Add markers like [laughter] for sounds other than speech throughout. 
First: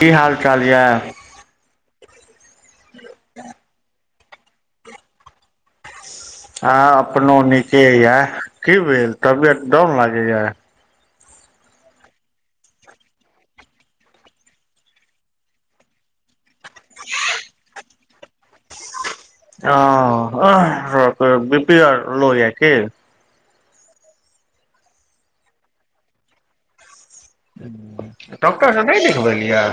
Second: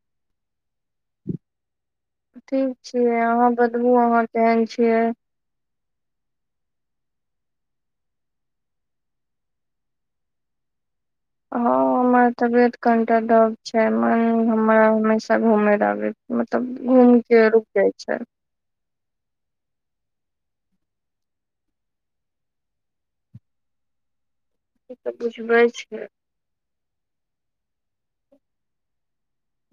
की हाल चाल यऽ ठीक छीियै अहाँ बतबु अहाँ केहन छियै आ अपनो नीके या की भेल तबियत डाउन लागे य ह हमर तबियत कनिटा डब छै मन हमरा हमेशा घूमे आबे मतलब घूम के रुकि जाइ छै ओ बिपी आर लो या की ई सब बुझबै छै डॉक्टर स नहि देखबेलियए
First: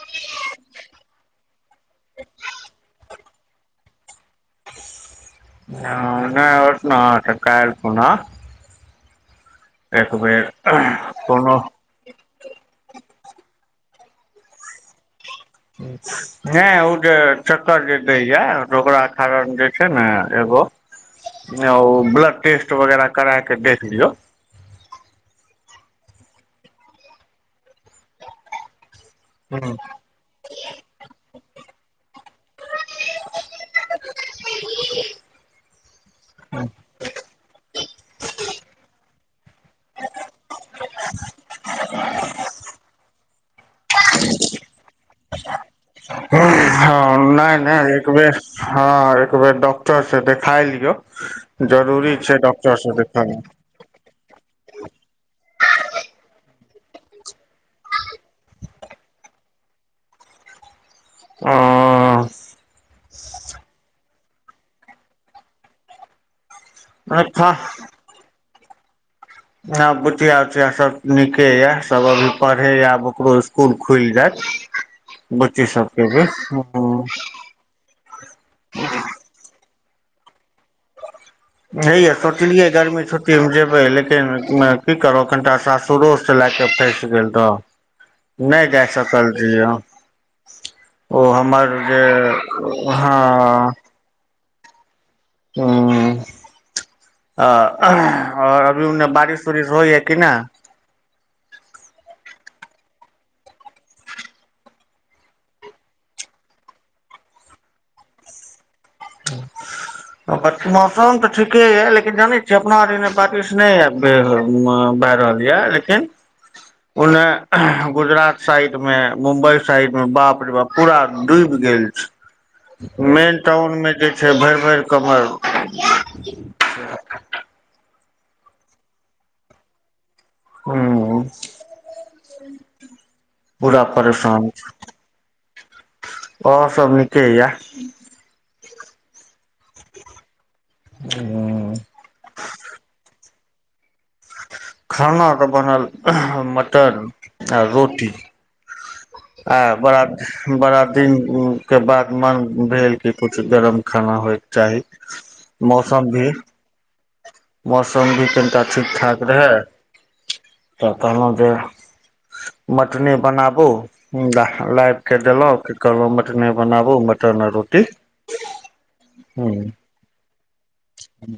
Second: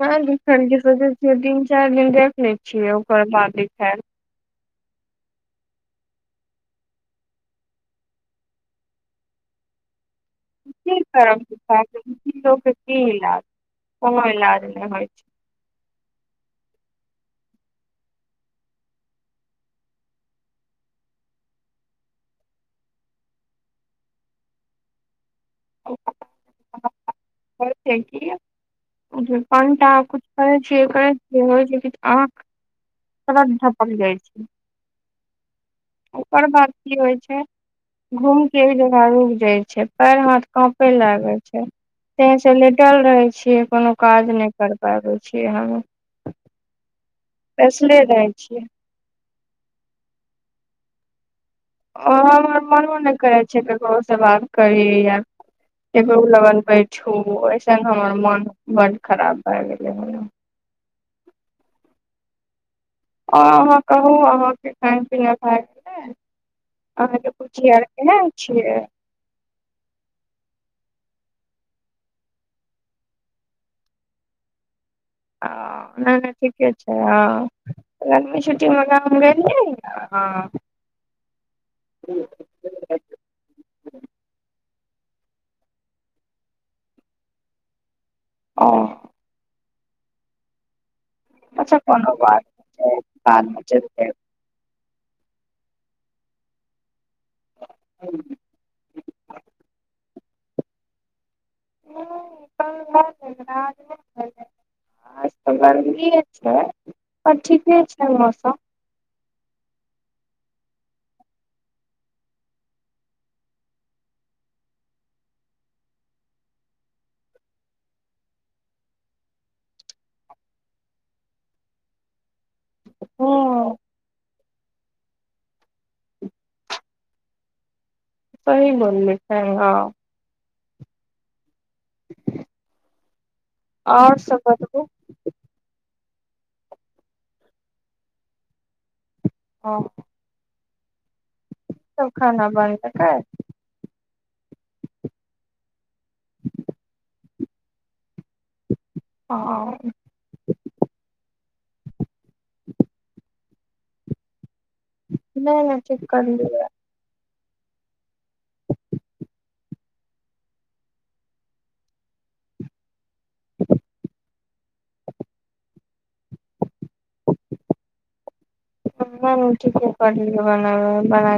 पढ़ लिख [unintelligible] ल सोचै छियै तीन चार दिन देख लै छियै ओकर बाद देखेब ह नहि हो [unintelligible] त न तऽ काल पुनः एक बेर उ कर कोनो उसो के की इलाज कोनो इलाज नहि होइ छै [unintelligible] ठीक नै उ जे चक्कर जे दैया ओकरा कारण जे छै ने एगो नेउ ब्लड टेस्ट वगैरह करा के देख लियौ ओ [unintelligible] [unintelligible] पटा कछु कर छी कर छी हो छै आँख त धपक जाइ छै [unintelligible] [unintelligible] ओकर बाद की होइ छै घूम के एक जगह रुक जाय छै पैर हाथ कऽपे लागे छै ते से लेटल रहे छियै कोनो काज नहि करबाबै छै हम हँ नहि नहि बैसले एक रहै बेर छियै हँ एकबेर डॉक्टर स देखाय लियौ जरूरी छै डॉक्टर से देखेना जेकर बौस [unintelligible] सब बा [unintelligible] त करी य एगो लगन बैठू ओइसन हमर मोन बड्ड खराब भए गेलै हन हं अहाँ कहू अहाँ के खान पीना भए गेलै अहाँ के पुच्चिया आब केहन छियै ह बुचिया उचिया सब नीके ये सब अभी पढ़े या आब ओकरो स् कूल खुल जायत बुच्ची सबके अऽ नहि भी नहि ठीके छै हं गरमि छुट्टी म गाम गे ल हॅं नहि य सोचलियै गर्मी छुट्टी मे जेबै लेकिन की करो कनिटा सासुरो से लए के फसि गेल रहऽ नहि जा ओ सकल रहियै हम ओ हमर अच्छा जे कोनो बात हँ छै ह ह ह बादमे चलतै ह ओर अभी ओने बारिश उरिश होइ ह [unintelligible] कि नै [unintelligible] आ तऽ गर्मिए छै ओर ठीके छै मौसम मौसम तऽ ठीके यऽ लेकिन जानै छी अपना आर एने बारिश नहि येत भए रहल यऽ लेकिन ओने गुजरात साइड में मुम्बई साइड में बाप रे बाप पूरा डूइब गेल [inaudible] हँ मेन टाउनमे जे छै भरि भरि कमर सही वन में छै [unintelligible] हुॅं हुं पुरा आओर सब परेशान छै बतबू और सब नीके या ह ह कि सब खाना बनलकै खाना तऽ बनल मटर आ रोटी आ हँ बड़ा बड़ा दिन के बाद मन भेल क पु कि गरम खाना होइके चाही नहि नहि ठीक मौसम भी करलिय मौसम भी कनिटा ठीक ठाक रहै तऽ कहलहुँ जे मटने बनाबू? लाइब कऽ देलक कहलौ मटने बनाबू मटन आ रोटी ह्म हूँ ठीके कहलिये पल बना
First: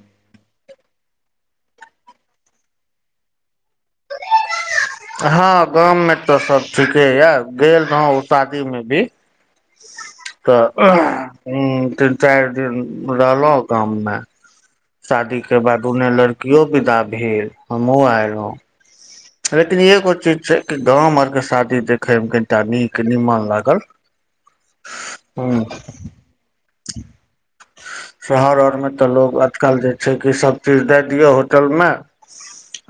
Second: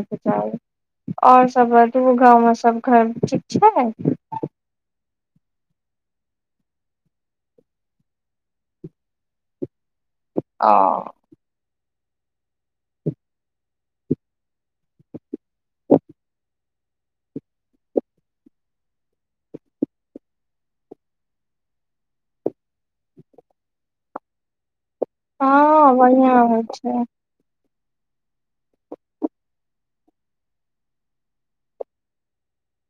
ओर सभ बाजू गाँवमे सभ घर ठीक छै। हँ, गाममे तऽ सभ ठीके यऽ गेल रहु शादीमे भी [inaudible] तऽ ओ तीन चारि दिन रहलहुँ गाममे शादीके बाद उन्ने लड़कियो विदा भेल हमहुं एलहु लेकिन एगो चीज छै। कि गाम आरके शादी देखयमे केतेक नीक निमन लागल। हू हँ बढ़िया होइ छै [unintelligible] शहर ओरमे तऽ लोक आजकल जे छै कि सभ चीज दए दियौ होटलमे।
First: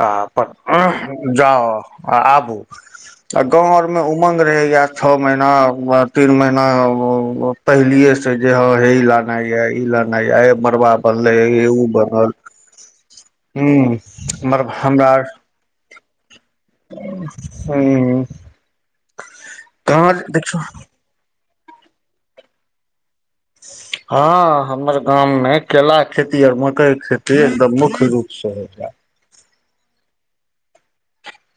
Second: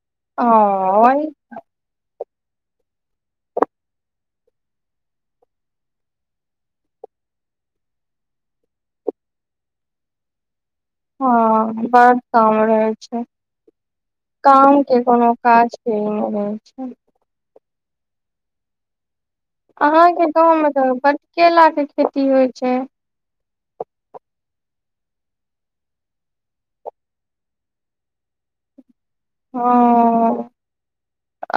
आ ओ वही अपन जाउ आबू। आ गाँव आरमे उमंग रहैआ छओ महीना तीन महीना पहिलियेसे जे हे ई लानइ ये इ लाना ये आ मड़बा। बनले हे हँ उ बड़ बनल काम रहै छै। हूं मर काम के हमरा कोनो काज [unintelligible] हूँ अहाँकेँ गाँवमे तऽ बट केला के खेती होइ छै? [inaudible] हँ, हमर गाममे केलाक खेती आ ओर मकइके खेती एकदम मुख्य रूपसे होइए ह।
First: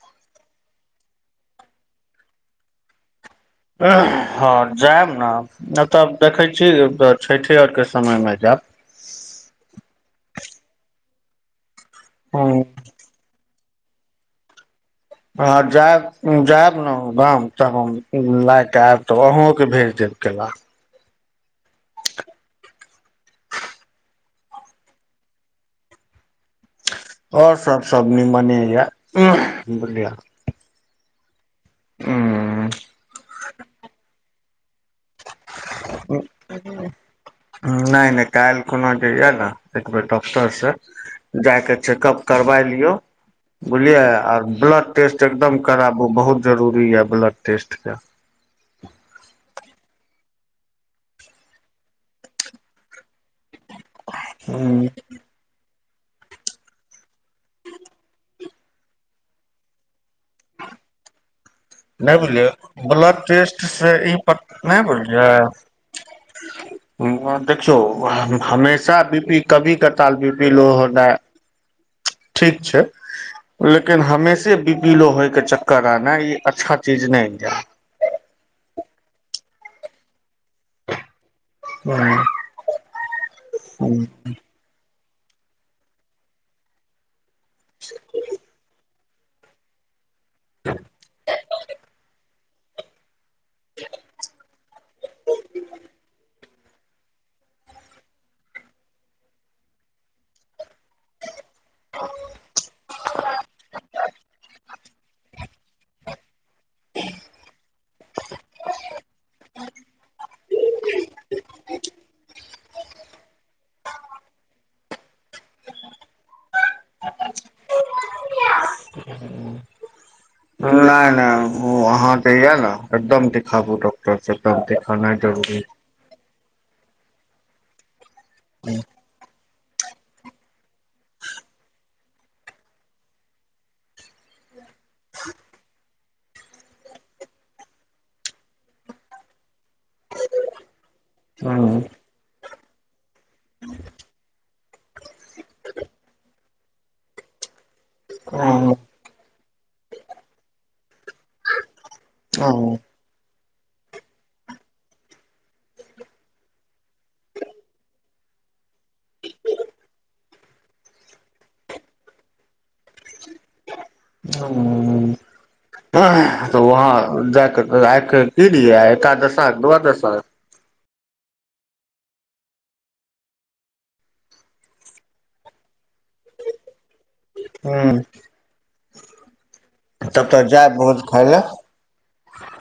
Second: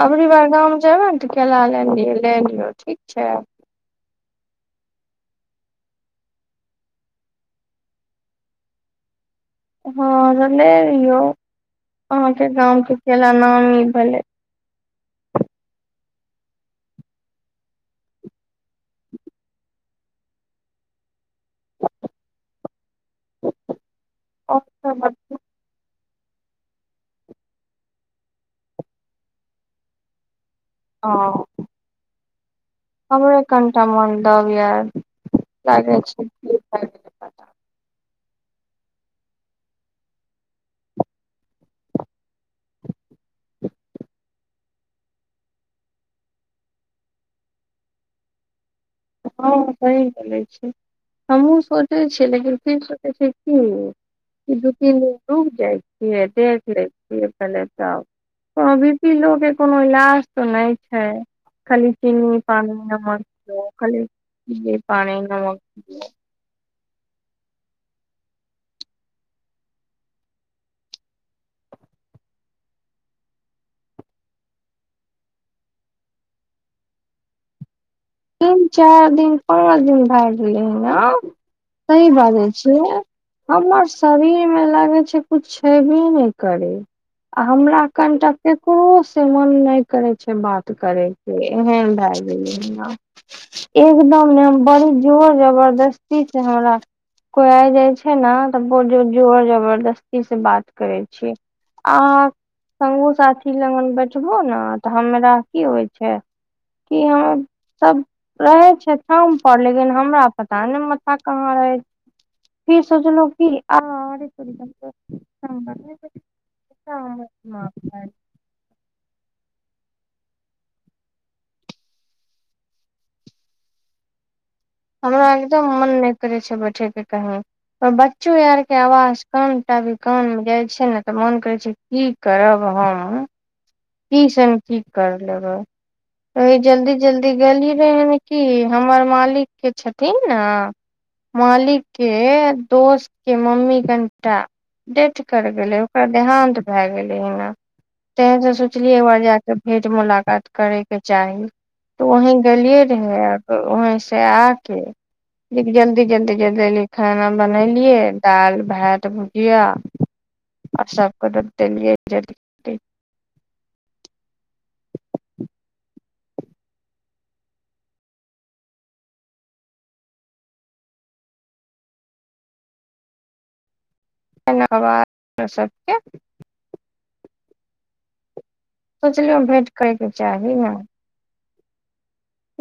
आबरी बार गाँम जेबै ने तऽ केला ले लियो ठीक छै। हँ, जायब ने नहि तऽ देखै छी छथि आरके समयमे जायब हँ, लेरहि अहाँकेँ हँ गामके केला नामी भेलै। हँ, जायब जायब ने गाम तब हम लए कऽ आयब तऽ अहूँकेँ भेज देब केला अच्छा ओर सभ निमने य बुझलिय। ओ। हूँ। हमरे कनिटा मोन दब या [unintelligible] नहि नहि काल्हि खुना जे यए ने एकबेर डॉक्टर से जाके चेकप करबा लियौ? बुझलियै? आर ब्लड टेस्ट एकदम कराबू बहुत जरूरी यऽ ब्लड टेस्टके। हँ, सही कहे छै हमहूँ सोचै छियै लेकिन फिर सोचै छियै की। दू तीन दिन रुक जाइ छियै देखलै छियै पहिले तऽ हा बि पी लाउके कोनो इलाज तऽ नहि छै खाली नहि चीनी बुझलियै पानी ब्लड नमक टेस्ट दियौ से खाली ई चीनी पानी नमक [inaudible] देखियो हमेशा बीपी कभी कताल बीपी लो हो ठीक छै। लेकिन हमेशे बिपीलो होयके चक्कर आना ई अच्छा चीज नहि य। तीन चार दिन पाँच दिन भए गेलै ह सही नहि बाजै छियै हमर शरीरमे लागै छै कुछ हेबे नहि करे आ हमरा कनिटा केकरो से मन नहि करे बात करेके एहन भए गेलै ह एकदम ने बड़ी जोर जबरदस्ती छै हमरा। कोइ आ जाय छै ने तऽ जोर जबरदस्तीसे बात करै छीयै आ समोसा कि लग बैठबो ने तऽ हमरा की होइ छै कि यहाँ रहे छै ठाम पर लेकिन हमरा पता नइ माथा कहाँ रहै छै फिर सोचलो की ह आ ह ह [unintelligible] नहि नहि ओ अहाँके य ने एकदम देखाबू डॉक्टर से एकदम देखाना हमरा जरूरी एकदम मन नइ करै छै बैठे के कहीं पर बच्चो आर के आवाज कामटाभी कान मे जाइ छै ने तऽ मन करै छै की करब हम कीसन की कर लेबै वहि जल्दी जल्दी गेली रहे ह कि हमर मालिक के थिन ने हँ मालिक के दोस्त के मम्मी कनि टा डेथ करि गेलै ओकरा देहान्त भए गेलै हना ते से हँ सोचलियै एक बार जाकऽ भेंट मुलाकात करेके चाही तऽ वहीं हँ। गेलियै वहीं से आके देख जल्दी जल्दी जल्दी अलिय खाना बनेलियै दालि भात भुजिया अ सब क देलियएिय ह्म्म तऽ वहाँ जाके रखिक की दियै एक दशा दूादशा तना बाद सबके ह सोचलियै भेंट करे के तब तऽ चाही जायब भोज खाय लए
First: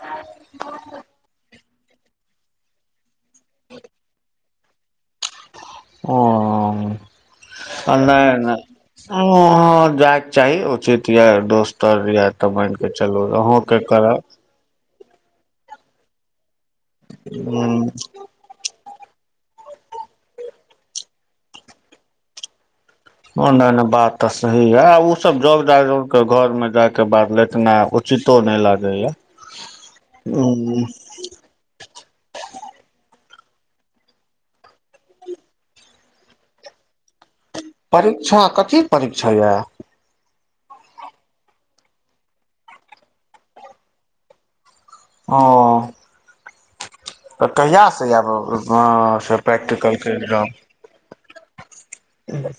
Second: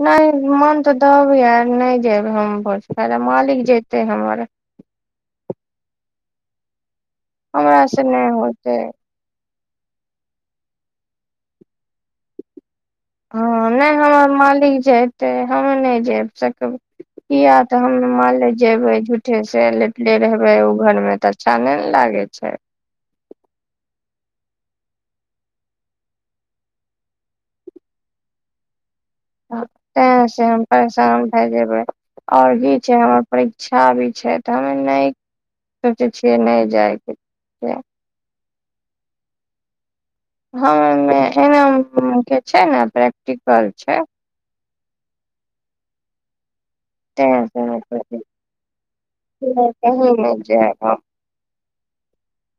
नइ मोन तऽ दबऽ एय नइ जेबै हम भ सकैय मालिक जेतै हमर ओ हमरा अ से नहि ह होते ह जायके चाही उचित यऽ दोस्त आर यऽ तऽ मानिके चलो हँ नहि हमर मालिक छै त हम नहि जेब सकब किया ह त हम माने जेबे झूठे से लेटले रहबे घर में तऽ अच्छा ने ने लागे छै ओ नइ नइ बात तऽ सही है आ ओ सब ज जा के घर में जाय के बाद लेटना चितो नइ लागेया ते से हम परेशान भए जेबै आओर भी छै हमर परीक्षा भी छै तऽ हमे नहि सोचै छियै नइ जायके परीक्षा कथी परीक्षा यऽ हमे एम ए छै ने प्रैक्टिकल छै ह तें तऽ से नहि कहियासँ सोचै आयब से प्रैक्टिकलके कहीं नहि एग्जाम जायब हम ह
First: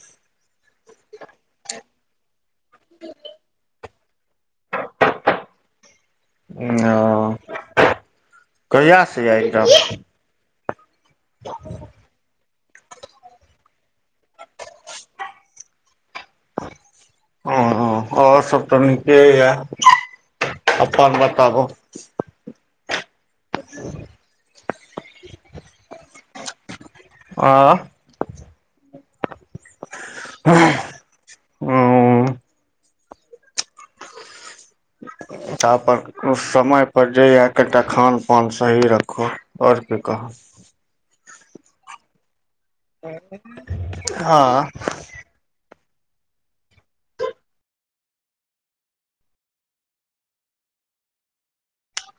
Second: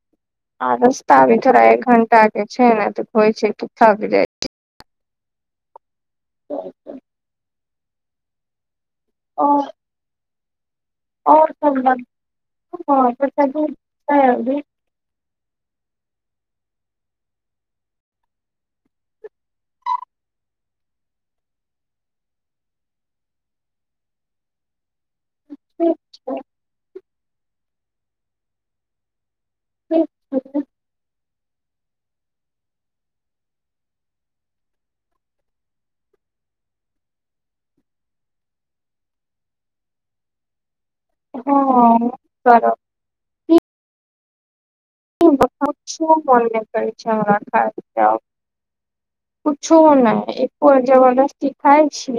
आ रस्ता थोड़ा एक घंटा के छै ने तऽ होइ छै तूथा भी जाइ छै यो कहिआ सँ यह इगजाम आओर हँ [unintelligible] ह और सब तऽ नीके यऽ अपन बताबू ठीक छै आ ह त अपन समयपर जे यए कनिटा खान पान सही राखू और की कहू हँ कर हँ हमरा किछो मन नइ करै छै हमरा खाय के आब किछो नहि एको जँ जबदस्ती गाय छी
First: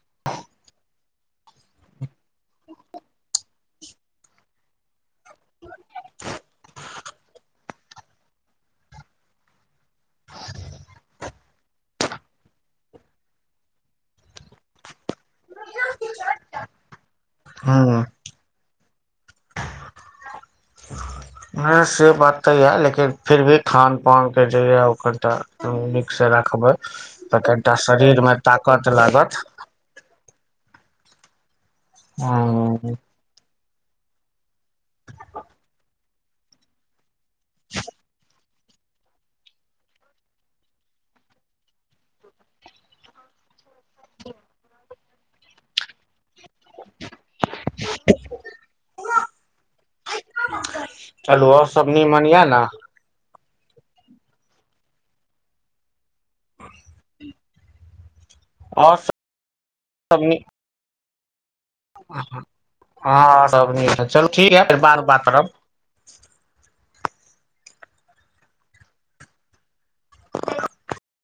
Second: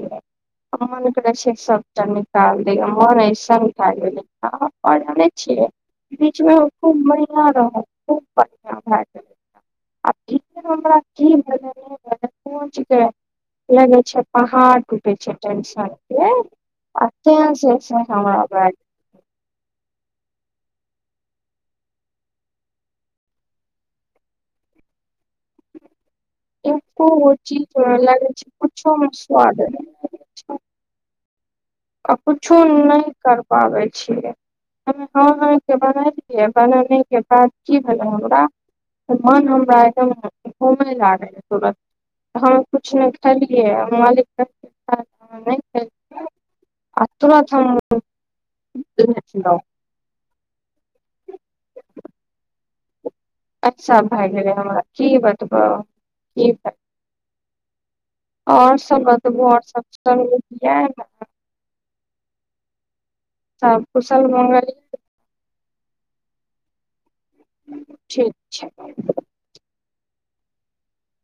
[unintelligible] छीयै बीचमे खूब बढ़िआं रहय खूब बढ़िया भए गेल [unintelligible] पहुंच के लगे छैय पहाड़ टूटै छैय। [unintelligible] हँ से बात तऽ य लेकिन फिर भी खान पान के जे यिका देखबै एको गो तऽ चीज कनिटा मे लगे शरीरमे छै ताकत कुछो मे लागत। स्वाद नहि आ किछो ह नहि कर पाबैत छियै हम अहाँके बना बनने के बाद की भेलै हमरा मन हमराद घूमै लागल [unintelligible] हम किछु नहि खेलियै आ मालिक [unintelligible] आ तुरत हम [unintelligible] हेलो सब निमन यऽ ने? [unintelligible] और सब बतबु और सब ठिक यै? हँ सब नीक है कुशल चलू ठीक है मंगल फेर बाद मे बात करब। ठीक छैय।